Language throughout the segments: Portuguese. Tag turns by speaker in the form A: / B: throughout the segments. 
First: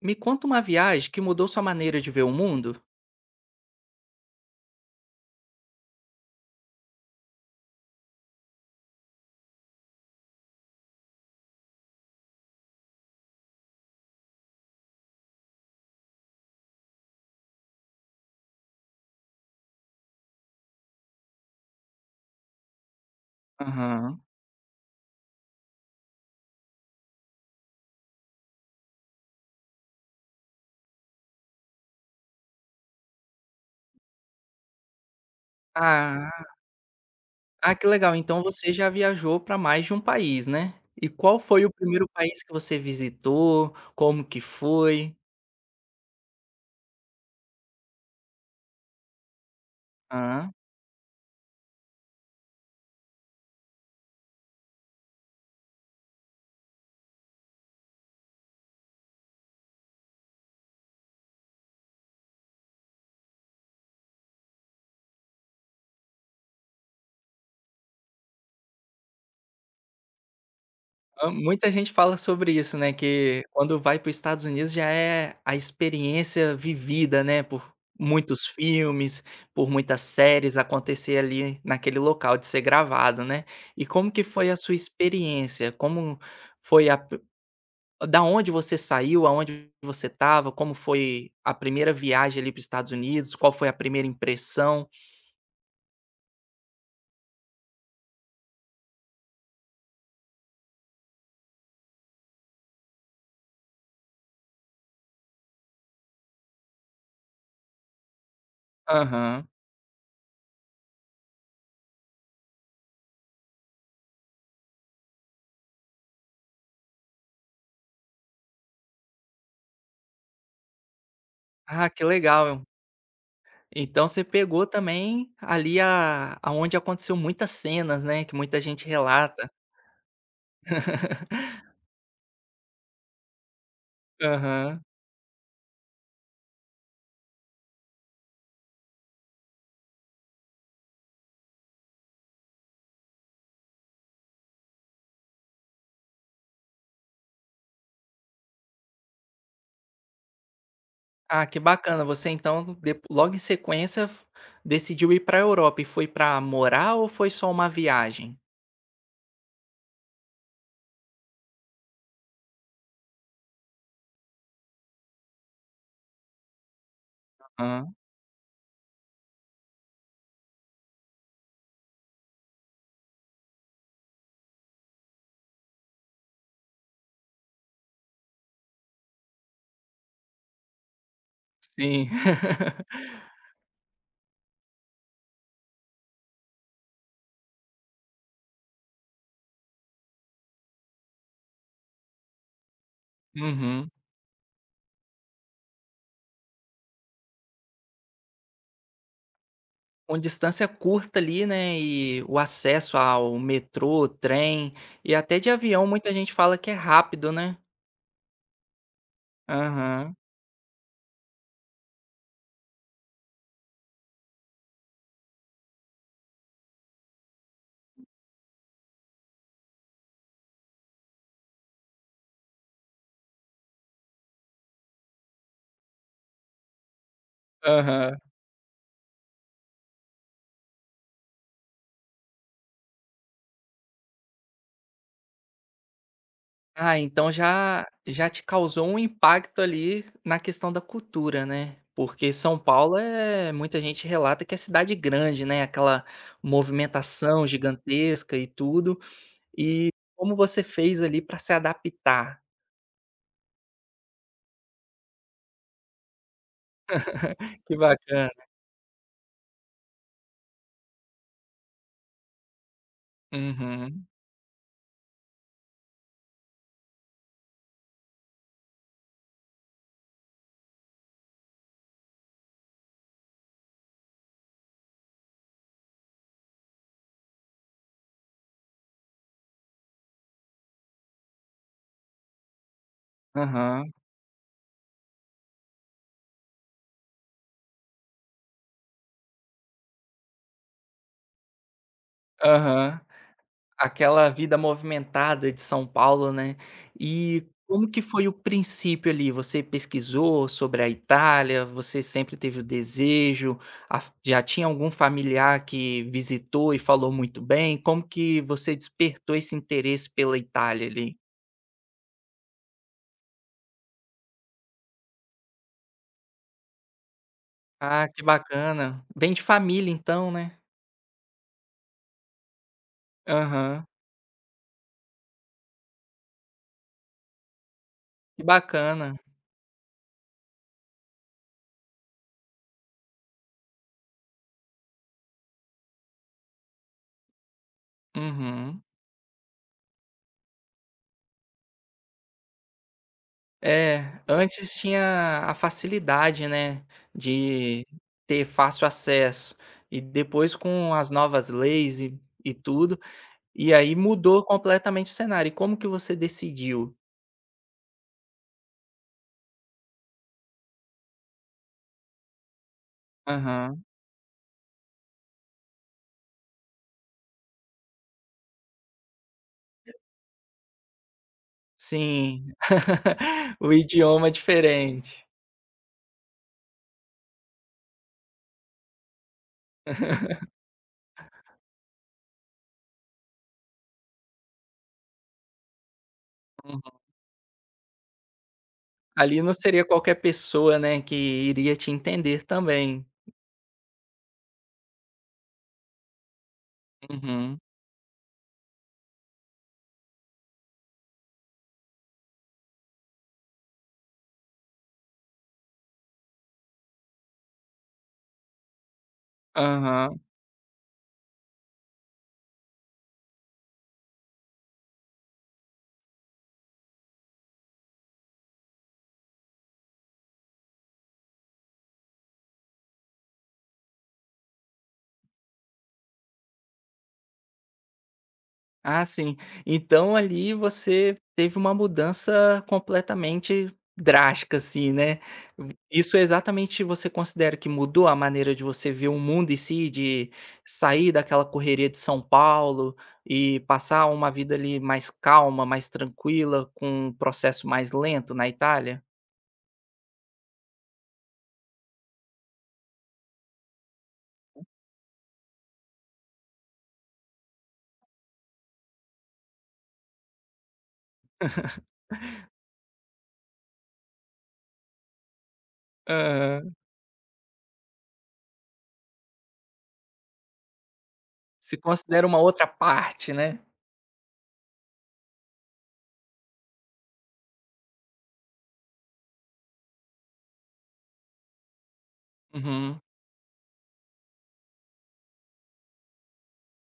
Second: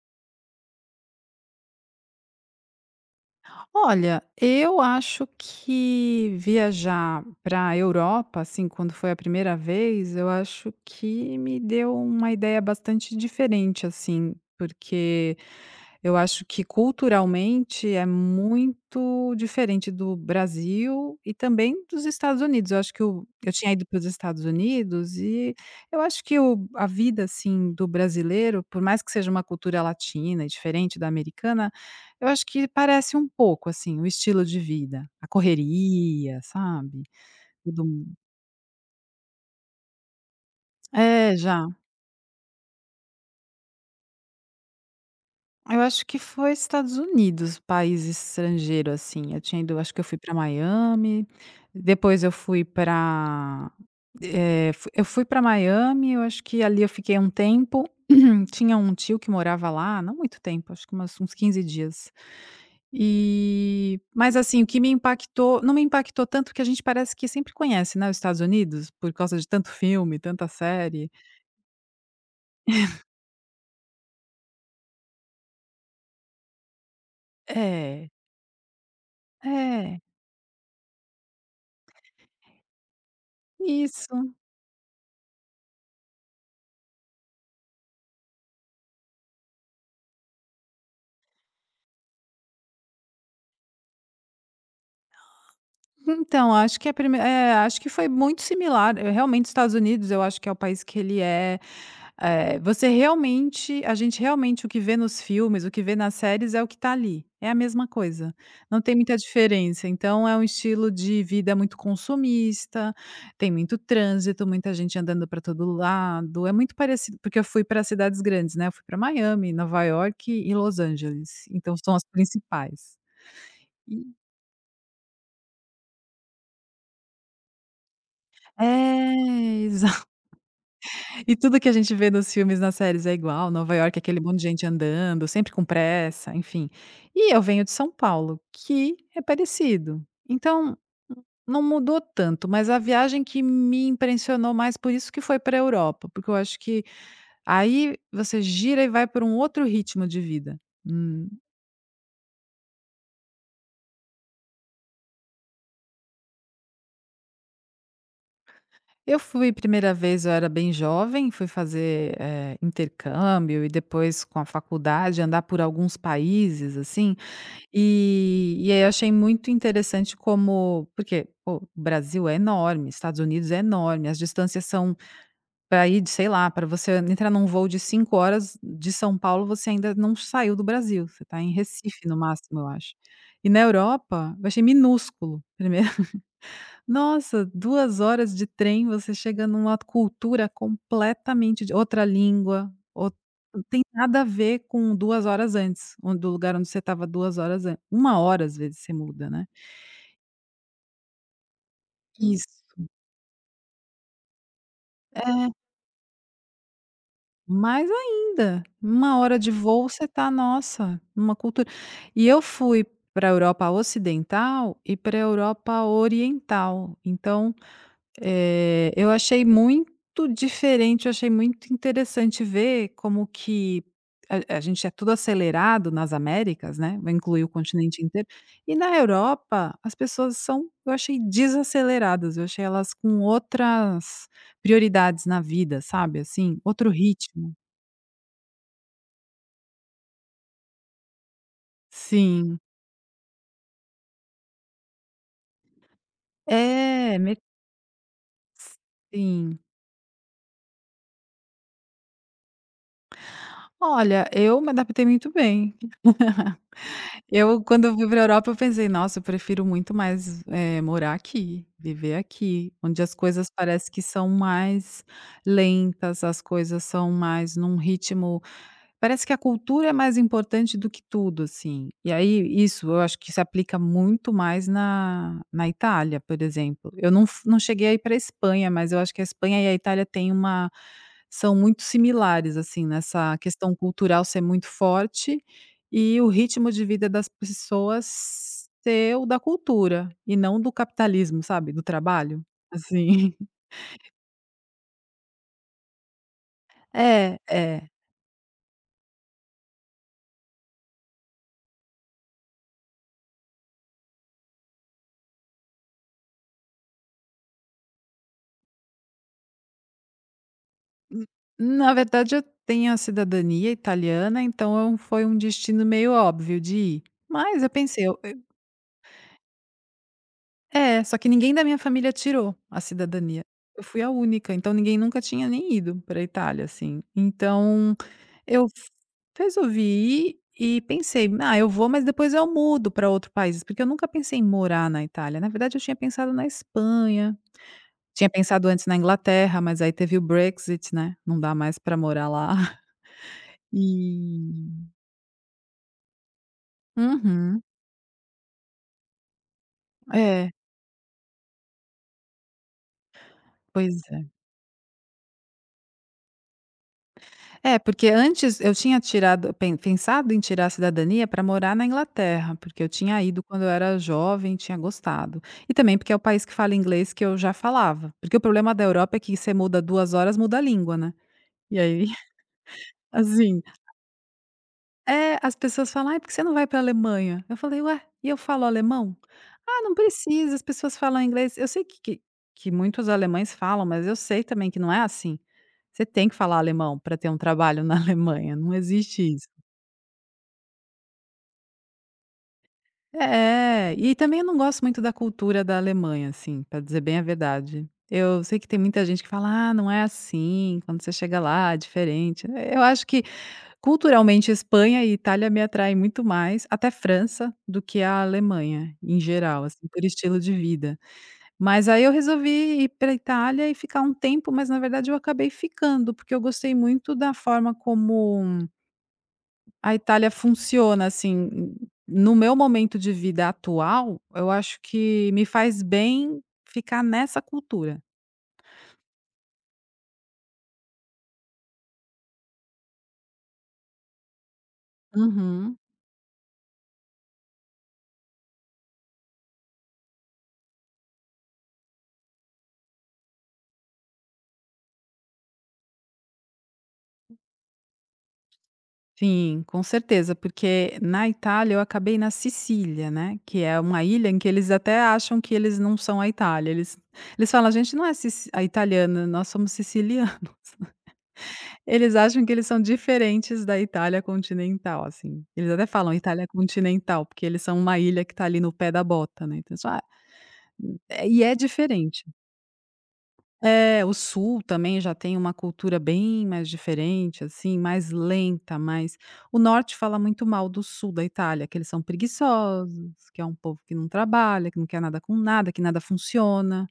A: Me conta uma viagem que mudou sua maneira de ver o mundo.
B: Olha, eu acho que viajar para a Europa, assim, quando foi a primeira vez, eu acho que me deu uma ideia bastante diferente, assim, porque eu acho que culturalmente é muito diferente do Brasil e também dos Estados Unidos. Eu acho que o eu tinha ido para os
A: Aham.
B: Estados Unidos, e eu acho que o a vida, assim, do brasileiro, por mais que seja uma cultura latina e diferente da americana, eu acho que parece um pouco, assim, o estilo de vida, a correria,
A: Ah,
B: sabe,
A: ah,
B: todo
A: que
B: mundo.
A: legal, então você já viajou para mais de um país, né. E
B: É,
A: qual foi
B: já.
A: o primeiro país que você visitou? Como que foi?
B: Eu acho que foi Estados Unidos, país estrangeiro, assim, eu tinha ido, acho que eu fui para
A: Hã.
B: Miami, depois eu fui para. Eu fui para Miami, eu acho que ali eu fiquei um tempo, tinha um tio que morava lá, não muito tempo, acho que umas uns 15 dias. E mas assim, o que me impactou não me impactou tanto, que a gente parece que sempre conhece, né, os Estados Unidos, por causa de tanto filme, tanta série.
A: Hã, muita gente fala sobre isso, né, que quando vai para os Estados Unidos já é a experiência vivida, né, por
B: É,
A: muitos filmes, por
B: é,
A: muitas séries acontecer ali naquele local de ser gravado, né. E como que
B: isso.
A: foi a sua experiência? Como foi a Da onde você saiu, aonde você estava, como foi a primeira viagem ali para os Estados Unidos, qual foi a primeira impressão?
B: Então, acho que é a prime é, acho que foi muito similar. Eu realmente, os Estados Unidos, eu acho que é o país que ele é você realmente a gente realmente o que vê nos filmes, o que vê nas séries é o que está ali, é a mesma coisa, não tem muita
A: Aham.
B: diferença. Então é um estilo de vida muito consumista, tem muito trânsito, muita gente andando para todo lado, é muito parecido porque eu fui para cidades grandes, né, eu fui para Miami, Nova York e Los Angeles, então
A: Ah,
B: são as
A: que legal.
B: principais. E
A: Então você pegou também ali a aonde aconteceu muitas cenas, né, que muita gente relata.
B: é, e tudo que a gente vê nos filmes, nas séries é igual, Nova Iorque, aquele monte de gente
A: Aham.
B: andando, sempre com pressa, enfim. E eu venho de São Paulo, que é parecido. Então, não mudou tanto, mas a viagem que me impressionou mais, por isso que foi para a Europa, porque eu acho que aí você gira e vai para um outro ritmo de vida. Hum.
A: Ah, que bacana. Você então dep logo em sequência f decidiu ir para a Europa e foi para morar ou foi só uma viagem?
B: Eu fui primeira vez, eu era bem jovem, fui fazer, intercâmbio e depois com a faculdade andar por alguns países, assim.
A: Aham,
B: E aí eu achei muito interessante como, porque, pô, o Brasil é enorme, Estados Unidos é enorme, as distâncias são para ir de sei lá, para você entrar num voo de 5 horas de São Paulo, você ainda não saiu do Brasil, você está em Recife
A: sim.
B: no máximo, eu acho. E na Europa, eu achei minúsculo, primeiro, nossa, 2 horas de trem, você chega numa cultura completamente de outra língua, out não tem
A: Uhum.
B: nada a ver com 2 horas antes, on do lugar onde você estava 2 horas an 1 hora, às vezes, você muda, né.
A: Com distância curta ali, né, e o
B: Isso.
A: acesso ao metrô, trem e até de
B: É,
A: avião muita gente fala que é rápido, né.
B: mais ainda, uma hora de voo você
A: Aham,
B: tá, nossa, numa cultura, e eu fui pra Europa ocidental e pra Europa oriental, então eu achei muito diferente, eu achei muito interessante ver como que a gente é tudo acelerado nas Américas, né, vai incluir o continente
A: aham.
B: inteiro, e na Europa as pessoas são, eu achei desaceleradas, eu achei elas com outras prioridades na vida, sabe, assim, outro
A: Ah, então
B: ritmo.
A: já te causou um impacto ali na questão da cultura, né. Porque
B: Sim.
A: São Paulo é muita gente relata que é cidade grande, né, aquela
B: É, me
A: movimentação gigantesca e tudo.
B: sim.
A: E como você fez ali para se adaptar?
B: Olha, eu me adaptei muito bem. Eu,
A: Que
B: quando eu fui pra
A: bacana.
B: Europa, eu pensei: "Nossa, eu prefiro muito mais, morar aqui, viver aqui", onde as coisas parece que
A: Uhum.
B: são mais lentas, as coisas são mais num ritmo. Parece que a cultura é mais importante do que tudo, assim. E aí, isso eu acho que se aplica muito mais na Itália, por exemplo. Eu não fu Não cheguei a ir para a Espanha, mas eu acho que a Espanha e a Itália têm uma, são muito similares, assim, nessa questão
A: Aham,
B: cultural ser muito forte, e o ritmo de vida das pessoas ser o da cultura e não do capitalismo, sabe, do trabalho,
A: aham.
B: assim.
A: Aquela vida movimentada de São Paulo, né.
B: É,
A: E
B: é.
A: como que foi o princípio ali? Você pesquisou sobre a Itália? Você sempre teve o desejo? A Já tinha algum familiar que visitou e falou muito bem? Como que você despertou esse interesse pela Itália ali?
B: N Na verdade, eu tenho a cidadania italiana, então é um- foi um destino meio óbvio de ir. Mas eu pensei,
A: Ah,
B: eu
A: que
B: eu
A: bacana. Vem de família então, né?
B: é, só que ninguém da minha família tirou a cidadania. Eu
A: Aham.
B: fui a única, então ninguém nunca tinha nem ido para a Itália, assim. Então
A: Que
B: eu f
A: bacana.
B: resolvi ir e pensei: "Ah, eu vou, mas depois eu mudo para outro país", porque eu nunca pensei em morar na Itália. Na verdade, eu tinha pensado na Espanha, tinha pensado
A: Uhum.
B: antes na Inglaterra, mas aí teve o Brexit, né, não dá mais para morar lá.
A: É, antes
B: E
A: tinha a facilidade, né,
B: uhum.
A: de ter fácil acesso e
B: É,
A: depois com as novas leis e tudo, e aí
B: pois é.
A: mudou completamente o cenário. E como que você decidiu?
B: É, porque antes eu tinha tirado pen pensado em tirar a cidadania para morar na Inglaterra, porque eu tinha ido quando eu
A: Aham,
B: era jovem, tinha gostado. E também porque é o país que fala inglês, que eu já falava, porque o problema da Europa é que você muda 2 horas, muda a língua, né. E aí,
A: sim,
B: assim,
A: o idioma é diferente.
B: é, as pessoas falam: "Ai, por que você não vai para a Alemanha?" Eu falei: "Ué, e eu falo alemão?" "Ah, não precisa, as pessoas falam inglês." Eu sei que que muitos alemães falam, mas eu sei também que não é assim. Você tem que falar
A: Uhum.
B: alemão para ter um trabalho na Alemanha, não existe
A: Ali
B: isso.
A: não seria qualquer pessoa, né, que iria te entender também.
B: É, e também eu não gosto muito da cultura da Alemanha, assim, para dizer bem a
A: Uhum,
B: verdade. Eu sei que tem muita gente que fala: "Ah, não é assim, quando você chega lá é diferente". Eu acho que culturalmente Espanha e Itália me atraem muito mais, até França, do que a Alemanha em geral, assim, por
A: aham.
B: estilo de vida. Mas aí eu resolvi ir para Itália e ficar um tempo, mas na verdade eu acabei ficando, porque eu gostei muito da forma como a Itália funciona, assim, no meu momento de vida atual, eu acho que me faz bem ficar nessa cultura.
A: Ah, sim. Então ali você teve uma mudança completamente drástica, assim, né.
B: Uhum.
A: Isso é exatamente você considera que mudou a maneira de você ver o mundo em si, de sair daquela correria de São Paulo e passar uma vida ali mais calma, mais tranquila, com um processo mais lento na Itália?
B: Sim, com certeza, porque na Itália eu acabei na Sicília, né, que é uma ilha em que eles até acham que eles não são a Itália, eles eles falam: "A gente não é sici a italiana, nós somos sicilianos". Eles acham que eles são diferentes da Itália continental, assim. Eles até falam Itália
A: Aham.
B: continental, porque eles são uma ilha que está ali no pé da bota, né, então eles falam: "Ah, é, e é
A: Se
B: diferente".
A: considera uma outra parte, né.
B: É, o sul também já tem uma cultura bem mais diferente, assim, mais lenta, mais, o norte fala muito mal do sul da Itália, que eles são
A: Uhum.
B: preguiçosos, que é um povo que não trabalha, que não quer nada com nada, que nada funciona.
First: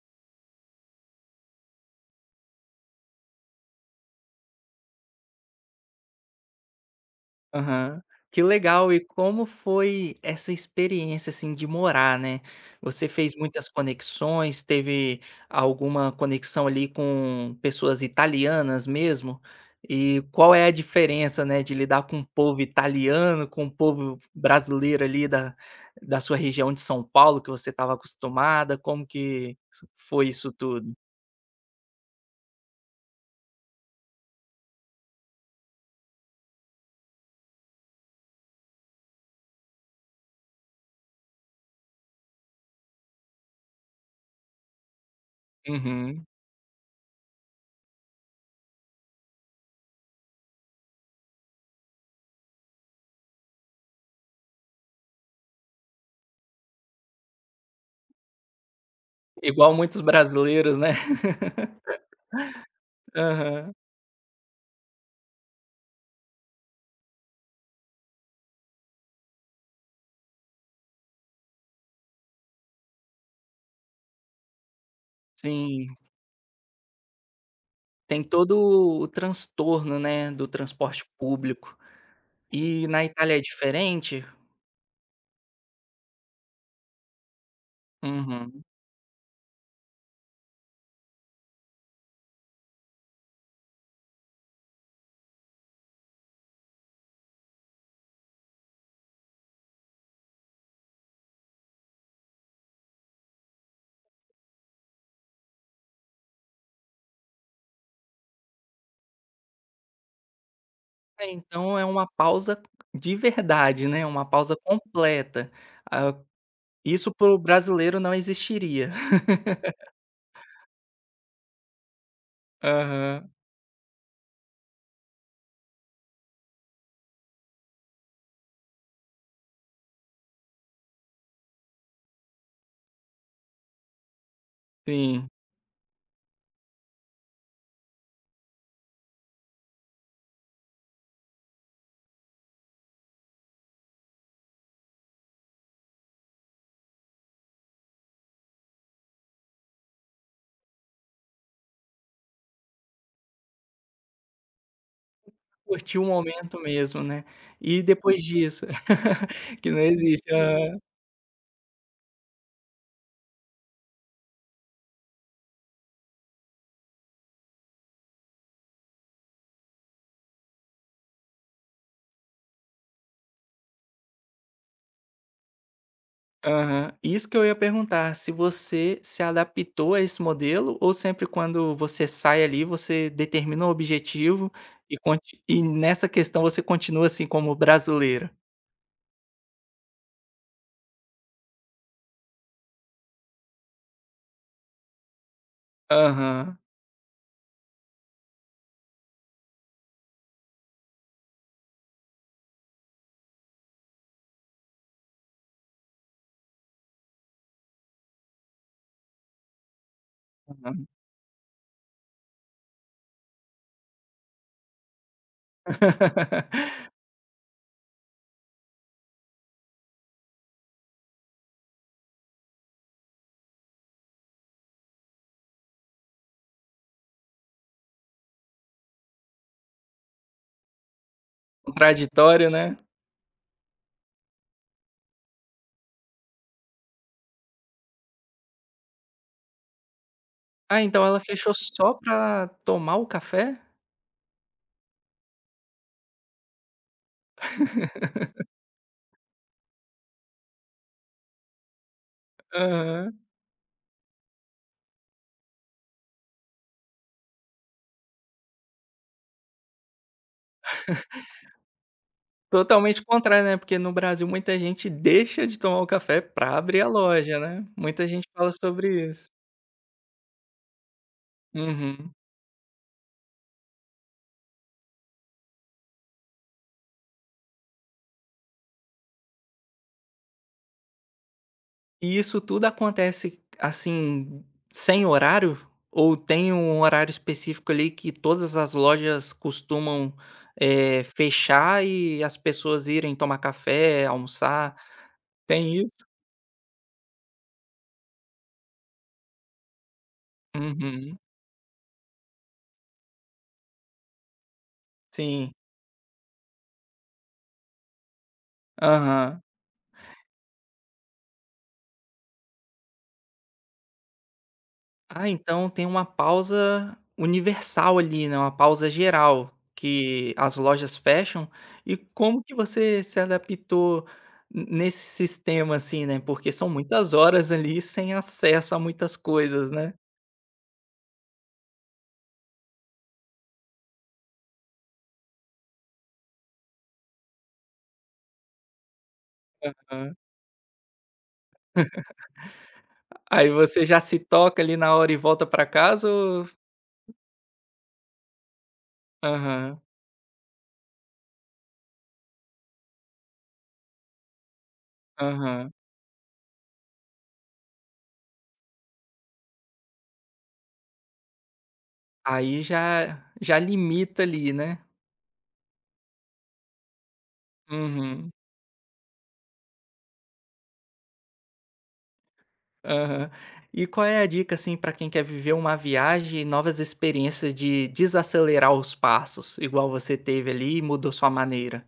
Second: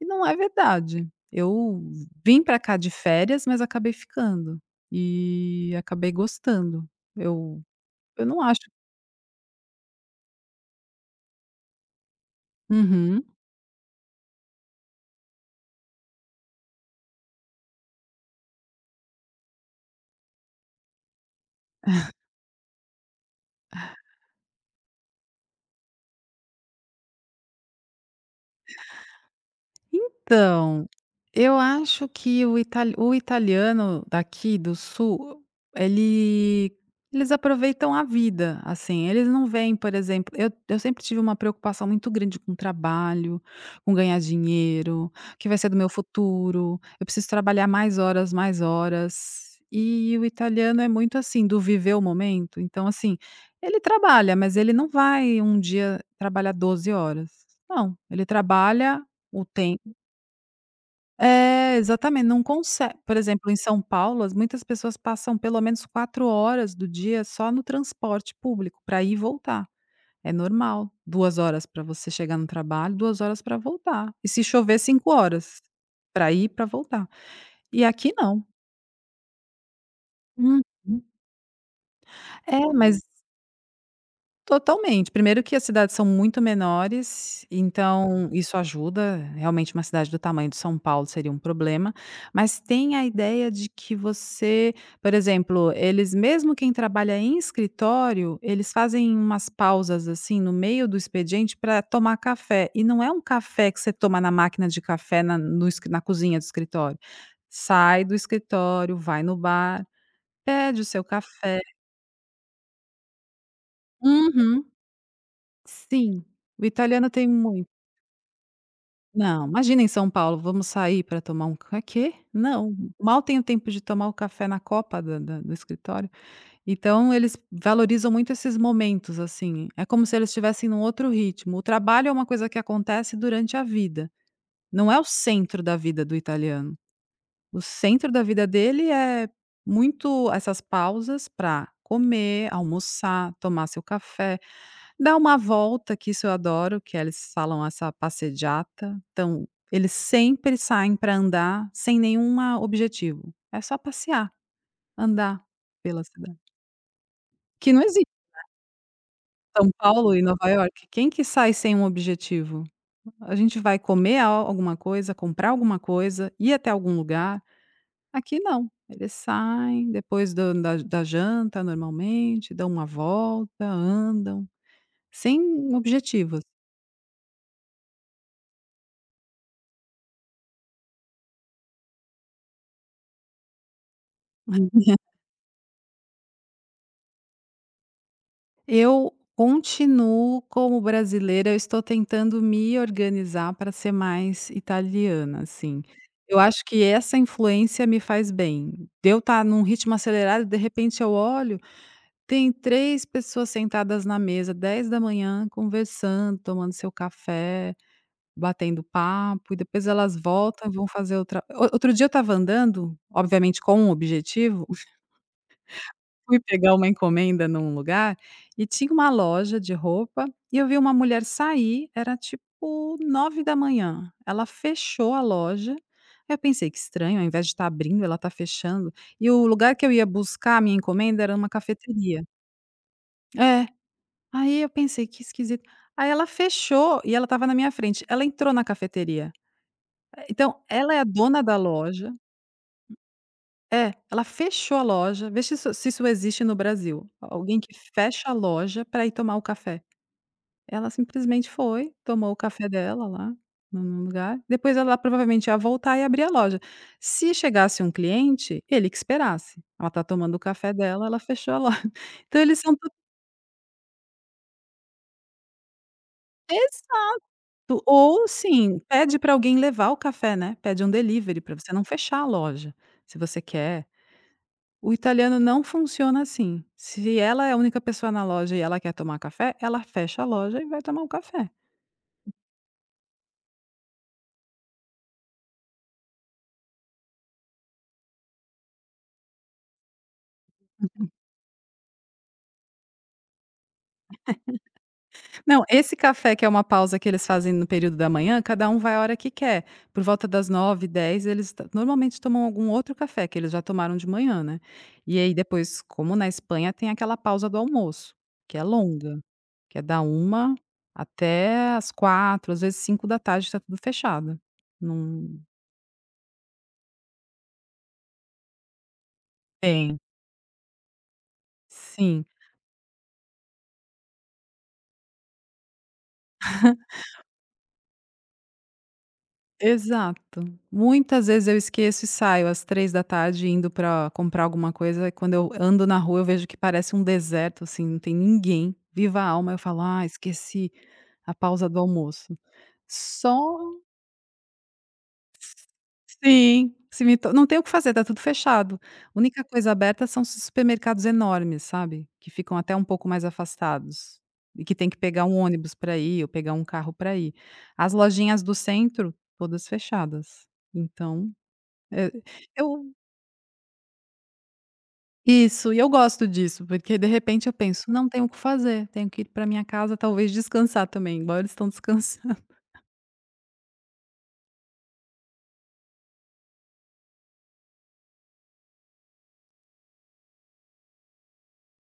B: E não é verdade. Eu vim para cá de férias, mas acabei ficando e acabei gostando. Eu
A: Aham.
B: eu não
A: Que
B: acho
A: legal. E como foi essa experiência, assim, de morar, né? Você
B: uhum.
A: fez muitas conexões, teve alguma conexão ali com pessoas italianas mesmo? E qual é a diferença, né, de lidar com o povo italiano, com o povo brasileiro ali da sua região de São Paulo, que você estava acostumada? Como que foi isso
B: Então,
A: tudo?
B: eu acho que o italiano daqui do sul, ele, eles aproveitam a vida, assim, eles não veem, por exemplo, eu sempre tive uma preocupação muito grande com trabalho, com ganhar dinheiro, o que vai ser do meu
A: Uhum.
B: futuro, eu preciso trabalhar mais horas, mais horas. E o italiano é muito assim, do viver o momento, então assim, ele trabalha, mas ele não vai um dia trabalhar 12 horas. Não, ele trabalha o
A: Igual
B: tempo.
A: muitos brasileiros, né?
B: É, exatamente, não consegue, por exemplo, em
A: Aham.
B: São Paulo, as muitas pessoas passam pelo menos 4 horas do dia só no transporte público para ir e voltar. É normal, 2 horas para você chegar no trabalho, 2 horas para voltar. E se chover, 5 horas
A: Sim.
B: para ir e pra voltar. E aqui
A: Tem
B: não.
A: todo o transtorno, né, do
B: Uhum.
A: transporte público.
B: É,
A: E
B: mas
A: na Itália é diferente?
B: totalmente. Primeiro que as cidades são muito menores, então isso
A: Uhum.
B: ajuda. Realmente, uma cidade do tamanho de São Paulo seria um problema. Mas tem a ideia de que você, por exemplo, eles, mesmo quem trabalha em escritório, eles fazem umas pausas assim no meio do expediente para tomar café. E não é um café que você toma na máquina de café na, no escri- na cozinha do escritório. Sai do escritório, vai no bar, pede o seu
A: É,
B: café.
A: então é uma pausa de verdade, né, uma pausa
B: Uhum,
A: completa. Ah,
B: sim. O italiano
A: isso
B: tem
A: para o
B: muito.
A: brasileiro não existiria.
B: Não, imagina em São Paulo, vamos sair para tomar um ca quê? Não, mal
A: Aham,
B: tenho tempo de tomar o café na copa da da do escritório. Então eles valorizam muito esses momentos, assim, é como se eles estivessem num outro ritmo. O trabalho é uma coisa que acontece durante a vida, não é o
A: sim.
B: centro da vida do italiano. O centro da vida dele é muito essas pausas para comer, almoçar, tomar seu café. Dá uma volta, que isso eu adoro, que eles falam essa passeggiata. Então, eles sempre saem para andar sem nenhum objetivo. É só passear, andar
A: Curtir
B: pela
A: o
B: cidade.
A: momento mesmo, né.
B: Que não
A: E
B: existe
A: depois disso?
B: em São
A: Que não
B: Paulo e
A: existe.
B: Nova York. Quem que sai sem um objetivo? A gente vai comer al alguma coisa, comprar alguma coisa, ir até algum lugar. Aqui não, eles saem depois do da da janta normalmente, dão uma volta, andam, sem objetivos.
A: Aham. Isso que eu ia perguntar, se você se adaptou a esse modelo ou sempre quando você sai ali, você determina um objetivo e conti e nessa questão você continua assim como brasileira?
B: Eu continuo como brasileira, eu estou tentando me organizar para ser mais italiana, assim. Eu
A: Aham,
B: acho que essa influência me faz bem. De eu estar num ritmo acelerado, de repente eu olho, tem 3 pessoas sentadas na mesa, dez da manhã, conversando, tomando seu café, batendo papo, e depois elas voltam e vão
A: aham.
B: fazer outra o outro dia eu estava andando, obviamente com um objetivo, fui pegar uma encomenda num lugar, e tinha uma loja de roupa, e eu vi uma mulher sair, era tipo nove da manhã. Ela fechou a loja, aí eu pensei: "Que estranho, ao invés de estar abrindo, ela está fechando". E o lugar que eu ia buscar a minha encomenda era uma cafeteria.
A: Contraditório, né.
B: É. Aí eu pensei: "Que esquisito". Aí ela fechou e ela estava na minha frente. Ela entrou na cafeteria. Então
A: Ah,
B: ela é a
A: então ela
B: dona
A: fechou
B: da
A: só
B: loja.
A: pra tomar o café?
B: É, ela fechou a loja, vê se isso existe no Brasil, alguém que fecha a loja para ir tomar o café. Ela simplesmente foi, tomou o café dela
A: Aham.
B: lá, no lugar, depois ela provavelmente ia voltar e abrir a loja. Se chegasse um cliente, ele que esperasse. Ela tá tomando o café dela, ela fechou a loja. Então eles são tudo
A: Totalmente contrário, né, porque no Brasil muita gente deixa de tomar o café pra abrir a
B: exato,
A: loja, né. Muita gente
B: ou
A: fala
B: sim,
A: sobre
B: pede
A: isso.
B: para alguém levar o café, né, pede um delivery para você não
A: Uhum.
B: fechar a loja, se você quer. O italiano não funciona assim. Se ela é a única pessoa na loja e ela quer tomar café, ela fecha a loja e vai tomar um café.
A: E isso tudo acontece, assim, sem horário? Ou tem um horário específico ali que todas as lojas costumam, fechar e as pessoas irem tomar café, almoçar?
B: Não,
A: Tem
B: esse
A: isso?
B: café que é uma pausa que eles fazem no período da manhã, cada um vai a hora que quer. Por volta das nove,
A: Uhum.
B: dez, eles t normalmente tomam algum outro café, que eles já tomaram de manhã, né. E aí
A: Sim.
B: depois, como na Espanha, tem aquela pausa do almoço, que é longa,
A: Aham.
B: que é da uma até as quatro, às vezes cinco da tarde está tudo fechado.
A: Ah,
B: Não
A: então tem uma pausa universal ali, né, uma pausa geral,
B: tem.
A: que as lojas fecham. E
B: Sim.
A: como que você se adaptou n nesse sistema, assim, né, porque são muitas horas ali sem acesso a muitas coisas, né.
B: Exato. Muitas vezes eu esqueço e saio às três da tarde indo para comprar alguma coisa, e quando eu ando na rua eu vejo que parece um deserto, assim, não tem ninguém, viva a alma, eu falo: "Ah,
A: Hã.
B: esqueci a pausa do almoço". Só
A: Aí você já se toca ali na hora e volta pra casa ou
B: sim, cimentou, não tem o que fazer, tá tudo fechado. A única coisa
A: aham,
B: aberta são esses supermercados enormes, sabe, que ficam até um pouco mais afastados, e que tem que pegar um
A: aham.
B: ônibus para ir ou pegar um carro para ir. As lojinhas do centro, todas fechadas. Então, eh,
A: Aí
B: eu
A: já limita ali, né.
B: isso, e eu gosto disso, porque de repente eu penso: "Não tenho o
A: Uhum.
B: que fazer, tenho que ir para minha casa, talvez descansar também", igual eles estão descansando.
A: Aham. E qual é a dica, assim, para quem quer viver uma viagem e novas experiências de desacelerar os passos, igual você teve ali e mudou sua maneira?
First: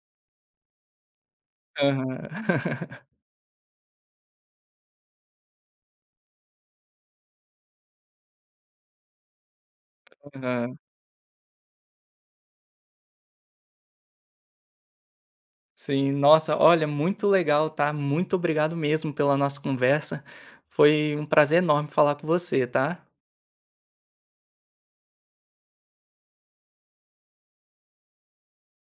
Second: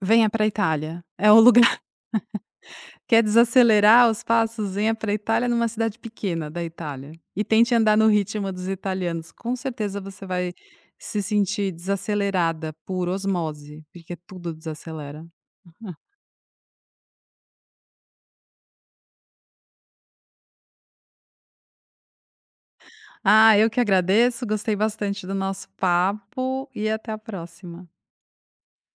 B: Venha pra Itália, é o lugar.
A: Aham.
B: Quer desacelerar os passos? Venha para a Itália, numa cidade pequena da Itália, e tente andar no ritmo dos italianos. Com certeza você vai
A: Aham.
B: se sentir desacelerada por osmose, porque tudo desacelera.
A: Sim, nossa, olha, muito legal, tá? Muito obrigado mesmo pela nossa conversa. Foi um prazer enorme falar com você, tá?
B: Ah, eu que agradeço, gostei bastante do nosso papo e até a próxima.